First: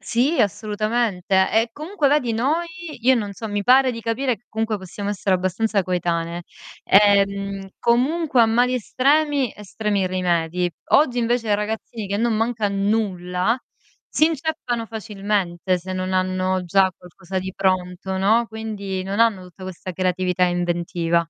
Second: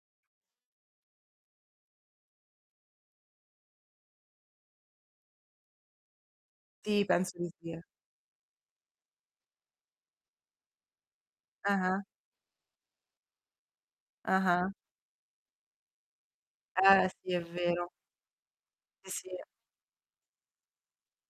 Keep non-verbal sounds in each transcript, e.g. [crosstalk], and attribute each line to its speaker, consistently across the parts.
Speaker 1: Sì, assolutamente, e comunque vedi noi, io non so mi pare di capire che comunque possiamo essere abbastanza coetanee.
Speaker 2: Sì, penso di
Speaker 1: Ehm,
Speaker 2: sì.
Speaker 1: comunque a mali estremi, estremi rimedi. Oggi invece i
Speaker 2: Ah-ah.
Speaker 1: ragazzini, che non manca nulla, si
Speaker 2: Ah-ah.
Speaker 1: inceppano facilmente se non hanno già
Speaker 2: Eh, sì
Speaker 1: qualcosa
Speaker 2: è
Speaker 1: di
Speaker 2: vero.
Speaker 1: pronto, no. Quindi non
Speaker 2: Sì,
Speaker 1: hanno
Speaker 2: sì.
Speaker 1: tutta questa creatività e inventiva.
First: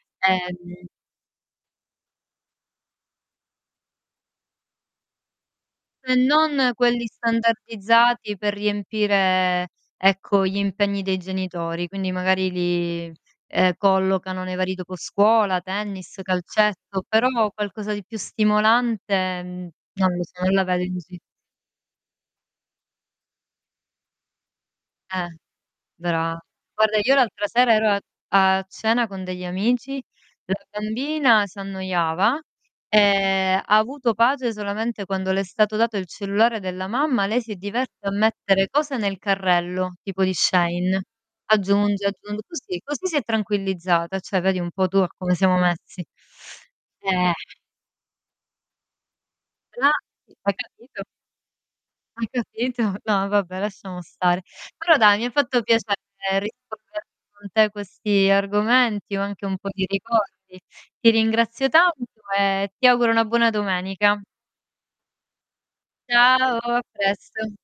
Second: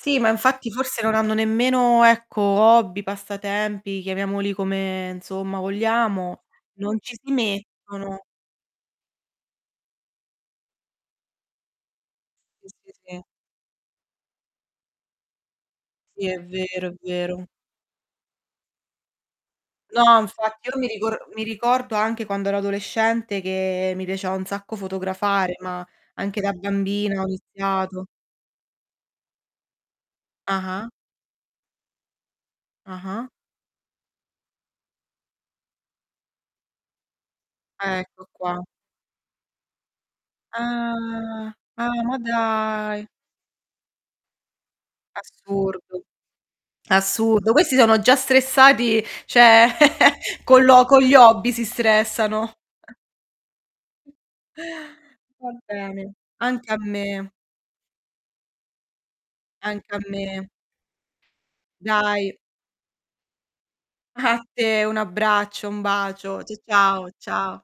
Speaker 2: Sì, ma infatti
Speaker 1: Ehm
Speaker 2: forse non hanno nemmeno ,ecco, hobby, passatempi, chiamiamoli come, insomma,
Speaker 1: E
Speaker 2: vogliamo.
Speaker 1: non
Speaker 2: Non
Speaker 1: quelli
Speaker 2: ci si mettono.
Speaker 1: standardizzati per riempire, ecco, gli impegni dei genitori, quindi magari
Speaker 2: S sì,
Speaker 1: li,
Speaker 2: sì.
Speaker 1: ehm, collocano nei vari dopo scuola, tennis,
Speaker 2: Sì, è vero, è
Speaker 1: calcetto,
Speaker 2: vero.
Speaker 1: però qualcosa di più stimolante, mhmm, non
Speaker 2: No,
Speaker 1: lo so non la
Speaker 2: infatti, io
Speaker 1: vedo
Speaker 2: mi rico
Speaker 1: così
Speaker 2: mi ricordo anche quando ero adolescente che mi piaceva un sacco
Speaker 1: Eh,
Speaker 2: fotografare, ma
Speaker 1: brava.
Speaker 2: anche da
Speaker 1: Guarda, io
Speaker 2: bambina ho
Speaker 1: l'altra sera ero a
Speaker 2: iniziato.
Speaker 1: a cena con degli amici, la
Speaker 2: Ah-ah.
Speaker 1: bambina s'annoiava e
Speaker 2: Ah-ah.
Speaker 1: ha avuto pace solamente quando le è stato dato il cellulare della mamma, lei si diverte a
Speaker 2: Ecco qua.
Speaker 1: mettere cose nel carrello, tipo di Shein.
Speaker 2: Ah. Ah,
Speaker 1: Aggiunge,
Speaker 2: ma
Speaker 1: aggiun così,
Speaker 2: dai.
Speaker 1: così si è tranquillizzata, cioè vedi un po' tu a come siamo
Speaker 2: Assurdo.
Speaker 1: messi. [sucks teeth] Eh.
Speaker 2: Assurdo. Questi sono già stressati, cioè
Speaker 1: Ah,
Speaker 2: [chuckles]
Speaker 1: hai
Speaker 2: con lo con
Speaker 1: capito?
Speaker 2: gli hobby si
Speaker 1: Hai
Speaker 2: stressano.
Speaker 1: capito?
Speaker 2: [chuckles]
Speaker 1: No, vabbè lasciamo stare. Però dai mi ha
Speaker 2: Va
Speaker 1: fatto piacere
Speaker 2: bene, anche a
Speaker 1: rispondere
Speaker 2: me.
Speaker 1: con te a questi argomenti o anche un po' di
Speaker 2: Anche a me.
Speaker 1: ricordi. Ti ringrazio tanto
Speaker 2: Dai.
Speaker 1: e ti auguro una buona domenica.
Speaker 2: A te, un abbraccio, un bacio. C
Speaker 1: Ciao, a
Speaker 2: ciao.
Speaker 1: presto.
Speaker 2: Ciao.